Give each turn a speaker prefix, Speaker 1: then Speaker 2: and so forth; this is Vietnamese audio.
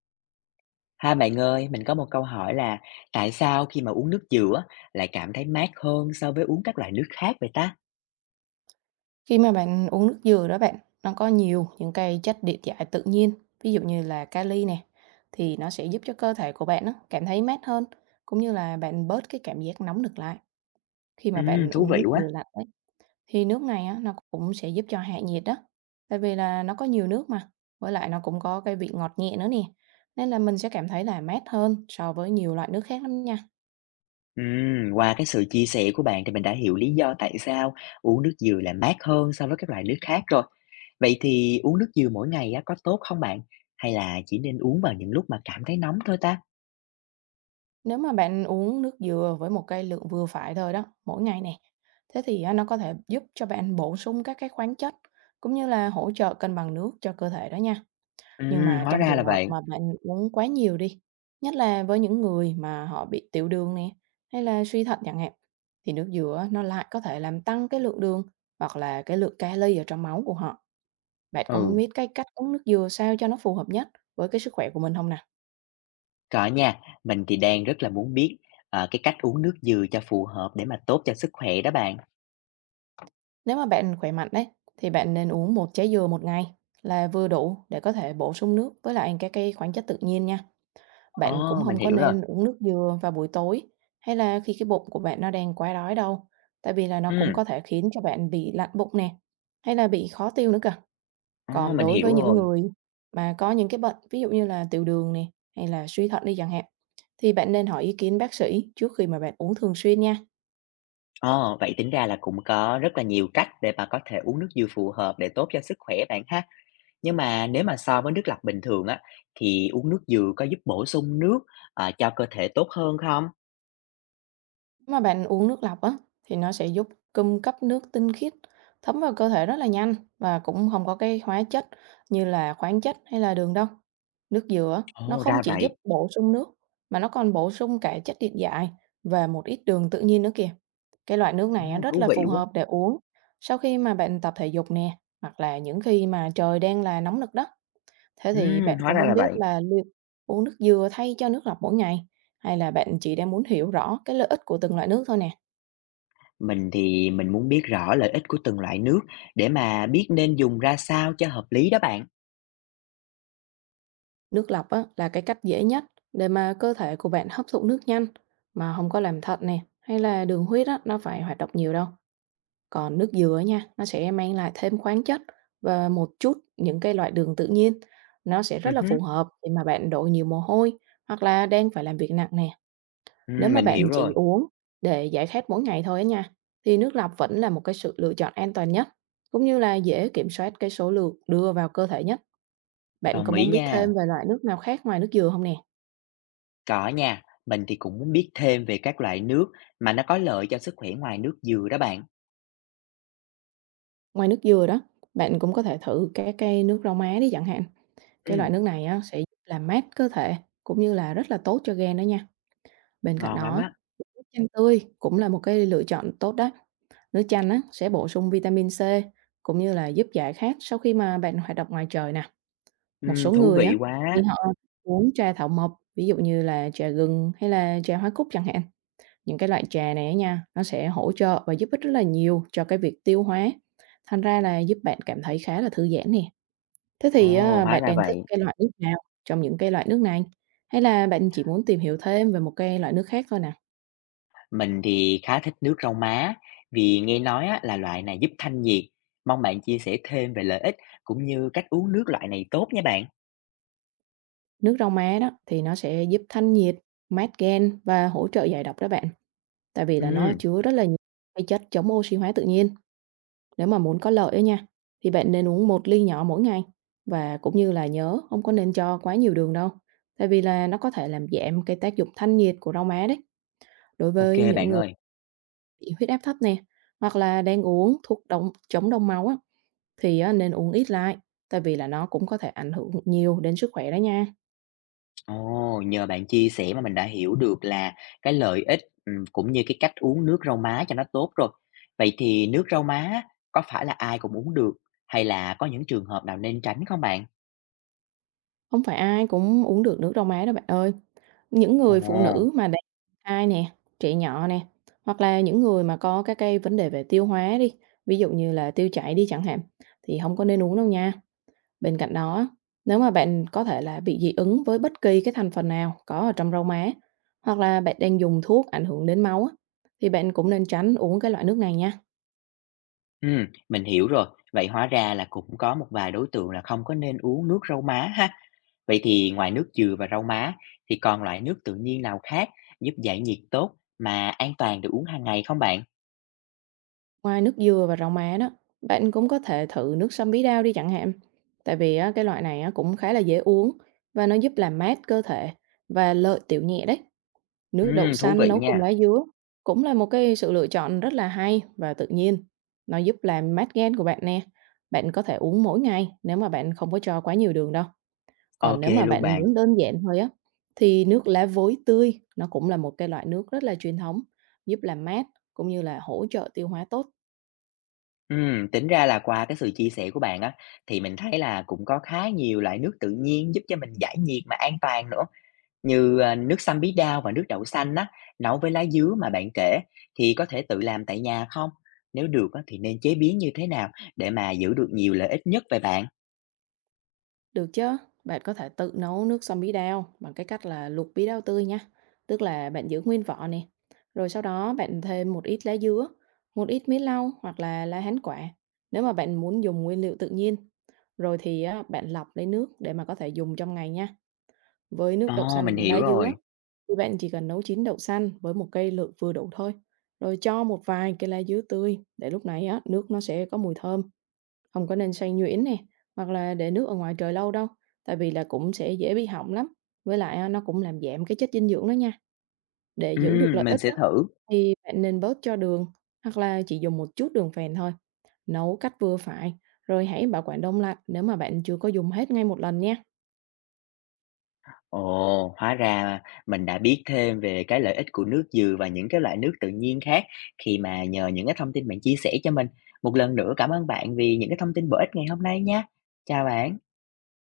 Speaker 1: Hai bạn ơi, mình có một câu hỏi là tại sao khi mà uống nước dừa lại cảm thấy mát hơn so với uống các loại nước khác vậy ta?
Speaker 2: Khi mà bạn uống nước dừa đó bạn, nó có nhiều những cái chất điện giải tự nhiên, ví dụ như là kali nè, thì nó sẽ giúp cho cơ thể của bạn á, cảm thấy mát hơn, cũng như là bạn bớt cái cảm giác nóng nực lại. Khi mà bạn
Speaker 1: Thú
Speaker 2: uống
Speaker 1: vị
Speaker 2: nước
Speaker 1: quá.
Speaker 2: dừa lạnh ấy, thì nước này á, nó cũng sẽ giúp cho hạ nhiệt đó. Tại vì là nó có nhiều nước mà, với lại nó cũng có cái vị ngọt nhẹ nữa nè. Nên là mình sẽ cảm thấy là mát hơn so với nhiều loại nước khác lắm nha.
Speaker 1: Qua cái sự chia sẻ của bạn thì mình đã hiểu lý do tại sao uống nước dừa lại mát hơn so với các loại nước khác rồi. Vậy thì uống nước dừa mỗi ngày á, có tốt không bạn? Hay là chỉ nên uống vào những lúc mà cảm thấy nóng thôi ta?
Speaker 2: Nếu mà bạn uống nước dừa với một cái lượng vừa phải thôi đó, mỗi ngày nè, thế thì á, nó có thể giúp cho bạn bổ sung các cái khoáng chất cũng như là hỗ trợ cân bằng nước cho cơ thể đó nha. Nhưng mà
Speaker 1: Hóa
Speaker 2: trong
Speaker 1: ra
Speaker 2: trường
Speaker 1: là
Speaker 2: hợp
Speaker 1: vậy.
Speaker 2: mà bạn uống quá nhiều đi, nhất là với những người mà họ bị tiểu đường nè hay là suy thận chẳng hạn, thì nước dừa á, nó lại có thể làm tăng cái lượng đường hoặc là cái lượng kali ở trong máu của họ. Bạn có muốn
Speaker 1: Ừ,
Speaker 2: biết cái cách uống nước dừa sao cho nó phù hợp nhất với cái sức khỏe của mình không nè?
Speaker 1: có nha. Mình thì đang rất là muốn biết cái cách uống nước dừa cho phù hợp để mà tốt cho sức khỏe đó bạn.
Speaker 2: Nếu mà bạn khỏe mạnh đấy, thì bạn nên uống một trái dừa một ngày là vừa đủ để có thể bổ sung nước với lại các cái khoáng chất tự nhiên nha. Bạn cũng
Speaker 1: Ồ, mình
Speaker 2: không có
Speaker 1: hiểu rồi.
Speaker 2: nên uống nước dừa vào buổi tối hay là khi cái bụng của bạn nó đang quá đói đâu, tại vì là nó cũng
Speaker 1: Ừm.
Speaker 2: có thể khiến cho bạn bị lạnh bụng nè, hay là bị khó tiêu nữa cả.
Speaker 1: À,
Speaker 2: Còn
Speaker 1: mình
Speaker 2: đối với
Speaker 1: hiểu
Speaker 2: những
Speaker 1: rồi.
Speaker 2: người mà có những cái bệnh ví dụ như là tiểu đường nè, hay là suy thận đi chẳng hạn, thì bạn nên hỏi ý kiến bác sĩ trước khi mà bạn uống thường xuyên nha.
Speaker 1: Ờ, vậy tính ra là cũng có rất là nhiều cách để bà có thể uống nước dừa phù hợp để tốt cho sức khỏe bạn ha. Nhưng mà nếu mà so với nước lọc bình thường á, thì uống nước dừa có giúp bổ sung nước cho cơ thể tốt hơn không?
Speaker 2: Nếu mà bạn uống nước lọc á, thì nó sẽ giúp cung cấp nước tinh khiết thấm vào cơ thể rất là nhanh và cũng không có cái hóa chất như là khoáng chất hay là đường đâu. Nước dừa á, nó
Speaker 1: Ồ,
Speaker 2: không
Speaker 1: ra
Speaker 2: chỉ giúp
Speaker 1: vậy.
Speaker 2: bổ sung nước mà nó còn bổ sung cả chất điện giải và một ít đường tự nhiên nữa kìa. Cái loại nước
Speaker 1: Ừ,
Speaker 2: này á, rất
Speaker 1: thú
Speaker 2: là
Speaker 1: vị
Speaker 2: phù
Speaker 1: quá.
Speaker 2: hợp để uống sau khi mà bạn tập thể dục nè, hoặc là những khi mà trời đang là nóng nực đó. Thế
Speaker 1: Ừ,
Speaker 2: thì bạn có
Speaker 1: hóa ra
Speaker 2: muốn
Speaker 1: là
Speaker 2: biết
Speaker 1: vậy.
Speaker 2: là liệu uống nước dừa thay cho nước lọc mỗi ngày, hay là bạn chỉ đang muốn hiểu rõ cái lợi ích của từng loại nước thôi nè?
Speaker 1: Mình thì mình muốn biết rõ lợi ích của từng loại nước để mà biết nên dùng ra sao cho hợp lý đó bạn.
Speaker 2: Nước lọc á, là cái cách dễ nhất để mà cơ thể của bạn hấp thụ nước nhanh mà không có làm thận nè hay là đường huyết á, nó phải hoạt động nhiều đâu. Còn nước dừa á nha, nó sẽ mang lại thêm khoáng chất và một chút những cái loại đường tự nhiên. Nó sẽ rất
Speaker 1: Ừ,
Speaker 2: là
Speaker 1: hứ.
Speaker 2: phù hợp khi mà bạn đổ nhiều mồ hôi hoặc là đang phải làm việc nặng nè.
Speaker 1: Ừ,
Speaker 2: Nếu mà
Speaker 1: mình hiểu
Speaker 2: bạn chỉ
Speaker 1: rồi.
Speaker 2: uống để giải khát mỗi ngày thôi á nha, thì nước lọc vẫn là một cái sự lựa chọn an toàn nhất, cũng như là dễ kiểm soát cái số lượng đưa vào cơ thể nhất. Bạn có
Speaker 1: Đồng ý
Speaker 2: muốn biết thêm
Speaker 1: nha.
Speaker 2: về loại nước nào khác ngoài nước dừa không nè?
Speaker 1: Có nha, mình thì cũng muốn biết thêm về các loại nước mà nó có lợi cho sức khỏe ngoài nước dừa đó bạn.
Speaker 2: Ngoài nước dừa đó, bạn cũng có thể thử cái cây nước rau má đi chẳng hạn. Cái loại
Speaker 1: Ừm,
Speaker 2: nước này á, sẽ giúp làm mát cơ thể cũng như là rất là tốt cho gan đó nha. Bên cạnh
Speaker 1: ngon lắm
Speaker 2: đó,
Speaker 1: á.
Speaker 2: nước chanh tươi cũng là một cái lựa chọn tốt đó. Nước chanh á, sẽ bổ sung vitamin C cũng như là giúp giải khát sau khi mà bạn hoạt động ngoài trời nè. Một số
Speaker 1: Thú
Speaker 2: người
Speaker 1: vị
Speaker 2: á, thì
Speaker 1: quá.
Speaker 2: họ uống trà thảo mộc, ví dụ như là trà gừng hay là trà hoa cúc chẳng hạn. Những cái loại trà này á nha, nó sẽ hỗ trợ và giúp ích rất là nhiều cho cái việc tiêu hóa, thành ra là giúp bạn cảm thấy khá là thư giãn nè. Thế thì
Speaker 1: Ồ,
Speaker 2: á,
Speaker 1: hóa
Speaker 2: bạn
Speaker 1: ra
Speaker 2: đang thích
Speaker 1: vậy.
Speaker 2: cái loại nước nào trong những cái loại nước này? Hay là bạn chỉ muốn tìm hiểu thêm về một cái loại nước khác thôi nè?
Speaker 1: Mình thì khá thích nước rau má vì nghe nói á, là loại này giúp thanh nhiệt. Mong bạn chia sẻ thêm về lợi ích cũng như cách uống nước loại này tốt nha bạn.
Speaker 2: Nước rau má đó thì nó sẽ giúp thanh nhiệt, mát gan và hỗ trợ giải độc đó bạn, tại vì là nó
Speaker 1: Ừm,
Speaker 2: chứa rất là nhiều cái chất chống oxy hóa tự nhiên. Nếu mà muốn có lợi ấy nha, thì bạn nên uống một ly nhỏ mỗi ngày và cũng như là nhớ không có nên cho quá nhiều đường đâu, tại vì là nó có thể làm giảm cái tác dụng thanh nhiệt của rau má đấy. Đối
Speaker 1: ok
Speaker 2: với những
Speaker 1: bạn
Speaker 2: người
Speaker 1: ơi.
Speaker 2: bị huyết áp thấp nè, hoặc là đang uống thuốc đông chống đông máu á, thì á, nên uống ít lại, tại vì là nó cũng có thể ảnh hưởng nhiều đến sức khỏe đó nha.
Speaker 1: Ồ, nhờ bạn chia sẻ mà mình đã hiểu được là cái lợi ích, cũng như cái cách uống nước rau má cho nó tốt rồi. Vậy thì nước rau má á, có phải là ai cũng uống được hay là có những trường hợp nào nên tránh không bạn?
Speaker 2: Không phải ai cũng uống được nước rau má đâu bạn ơi. Những người phụ
Speaker 1: Ồ,
Speaker 2: nữ mà đang thai nè, trẻ nhỏ nè, hoặc là những người mà có các cái vấn đề về tiêu hóa đi, ví dụ như là tiêu chảy đi chẳng hạn, thì không có nên uống đâu nha. Bên cạnh đó, nếu mà bạn có thể là bị dị ứng với bất kỳ cái thành phần nào có ở trong rau má, hoặc là bạn đang dùng thuốc ảnh hưởng đến máu á, thì bạn cũng nên tránh uống cái loại nước này nha.
Speaker 1: mình hiểu rồi. Vậy hóa ra là cũng có một vài đối tượng là không có nên uống nước rau má ha. Vậy thì ngoài nước dừa và rau má thì còn loại nước tự nhiên nào khác giúp giải nhiệt tốt mà an toàn để uống hàng ngày không bạn?
Speaker 2: Ngoài nước dừa và rau má đó, bạn cũng có thể thử nước sâm bí đao đi chẳng hạn. Tại vì á, cái loại này á, cũng khá là dễ uống và nó giúp làm mát cơ thể và lợi tiểu nhẹ đấy. Nước đậu
Speaker 1: Thú
Speaker 2: xanh
Speaker 1: vị
Speaker 2: nấu cùng
Speaker 1: nha.
Speaker 2: lá dứa cũng là một cái sự lựa chọn rất là hay và tự nhiên. Nó giúp làm mát gan của bạn nè. Bạn có thể uống mỗi ngày nếu mà bạn không có cho quá nhiều đường đâu. Còn
Speaker 1: Ok
Speaker 2: nếu mà
Speaker 1: luôn
Speaker 2: bạn
Speaker 1: bạn.
Speaker 2: muốn đơn giản thôi á, thì nước lá vối tươi nó cũng là một cái loại nước rất là truyền thống, giúp làm mát cũng như là hỗ trợ tiêu hóa tốt.
Speaker 1: Tính ra là qua cái sự chia sẻ của bạn á, thì mình thấy là cũng có khá nhiều loại nước tự nhiên giúp cho mình giải nhiệt mà an toàn nữa, nước sâm bí đao và nước đậu xanh á, nấu với lá dứa mà bạn kể, thì có thể tự làm tại nhà không? Nếu được á, thì nên chế biến như thế nào để mà giữ được nhiều lợi ích nhất về bạn?
Speaker 2: Được chứ, bạn có thể tự nấu nước sâm bí đao bằng cái cách là luộc bí đao tươi nha. Tức là bạn giữ nguyên vỏ nè. Rồi sau đó bạn thêm một ít lá dứa, một ít mít lau hoặc là lá hán quả. Nếu mà bạn muốn dùng nguyên liệu tự nhiên, rồi thì á, bạn lọc lấy nước để mà có thể dùng trong ngày nha. Với nước đậu
Speaker 1: Ồ, mình
Speaker 2: xanh lá
Speaker 1: hiểu
Speaker 2: dứa,
Speaker 1: rồi.
Speaker 2: thì bạn chỉ cần nấu chín đậu xanh với một cây lượng vừa đủ thôi. Rồi cho một vài cái lá dứa tươi để lúc này á, nước nó sẽ có mùi thơm, không có nên xay nhuyễn nè, hoặc là để nước ở ngoài trời lâu đâu, tại vì là cũng sẽ dễ bị hỏng lắm. Với lại á, nó cũng làm giảm cái chất dinh dưỡng đó nha. Để giữ được lợi
Speaker 1: Mình
Speaker 2: ích
Speaker 1: sẽ
Speaker 2: đó
Speaker 1: thử.
Speaker 2: thì bạn nên bớt cho đường, hoặc là chỉ dùng một chút đường phèn thôi. Nấu cách vừa phải, rồi hãy bảo quản đông lạnh nếu mà bạn chưa có dùng hết ngay một lần nha.
Speaker 1: Ồ, hóa ra mình đã biết thêm về cái lợi ích của nước dừa và những cái loại nước tự nhiên khác khi mà nhờ những cái thông tin bạn chia sẻ cho mình. Một lần nữa cảm ơn bạn vì những cái thông tin bổ ích ngày hôm nay nha. Chào bạn.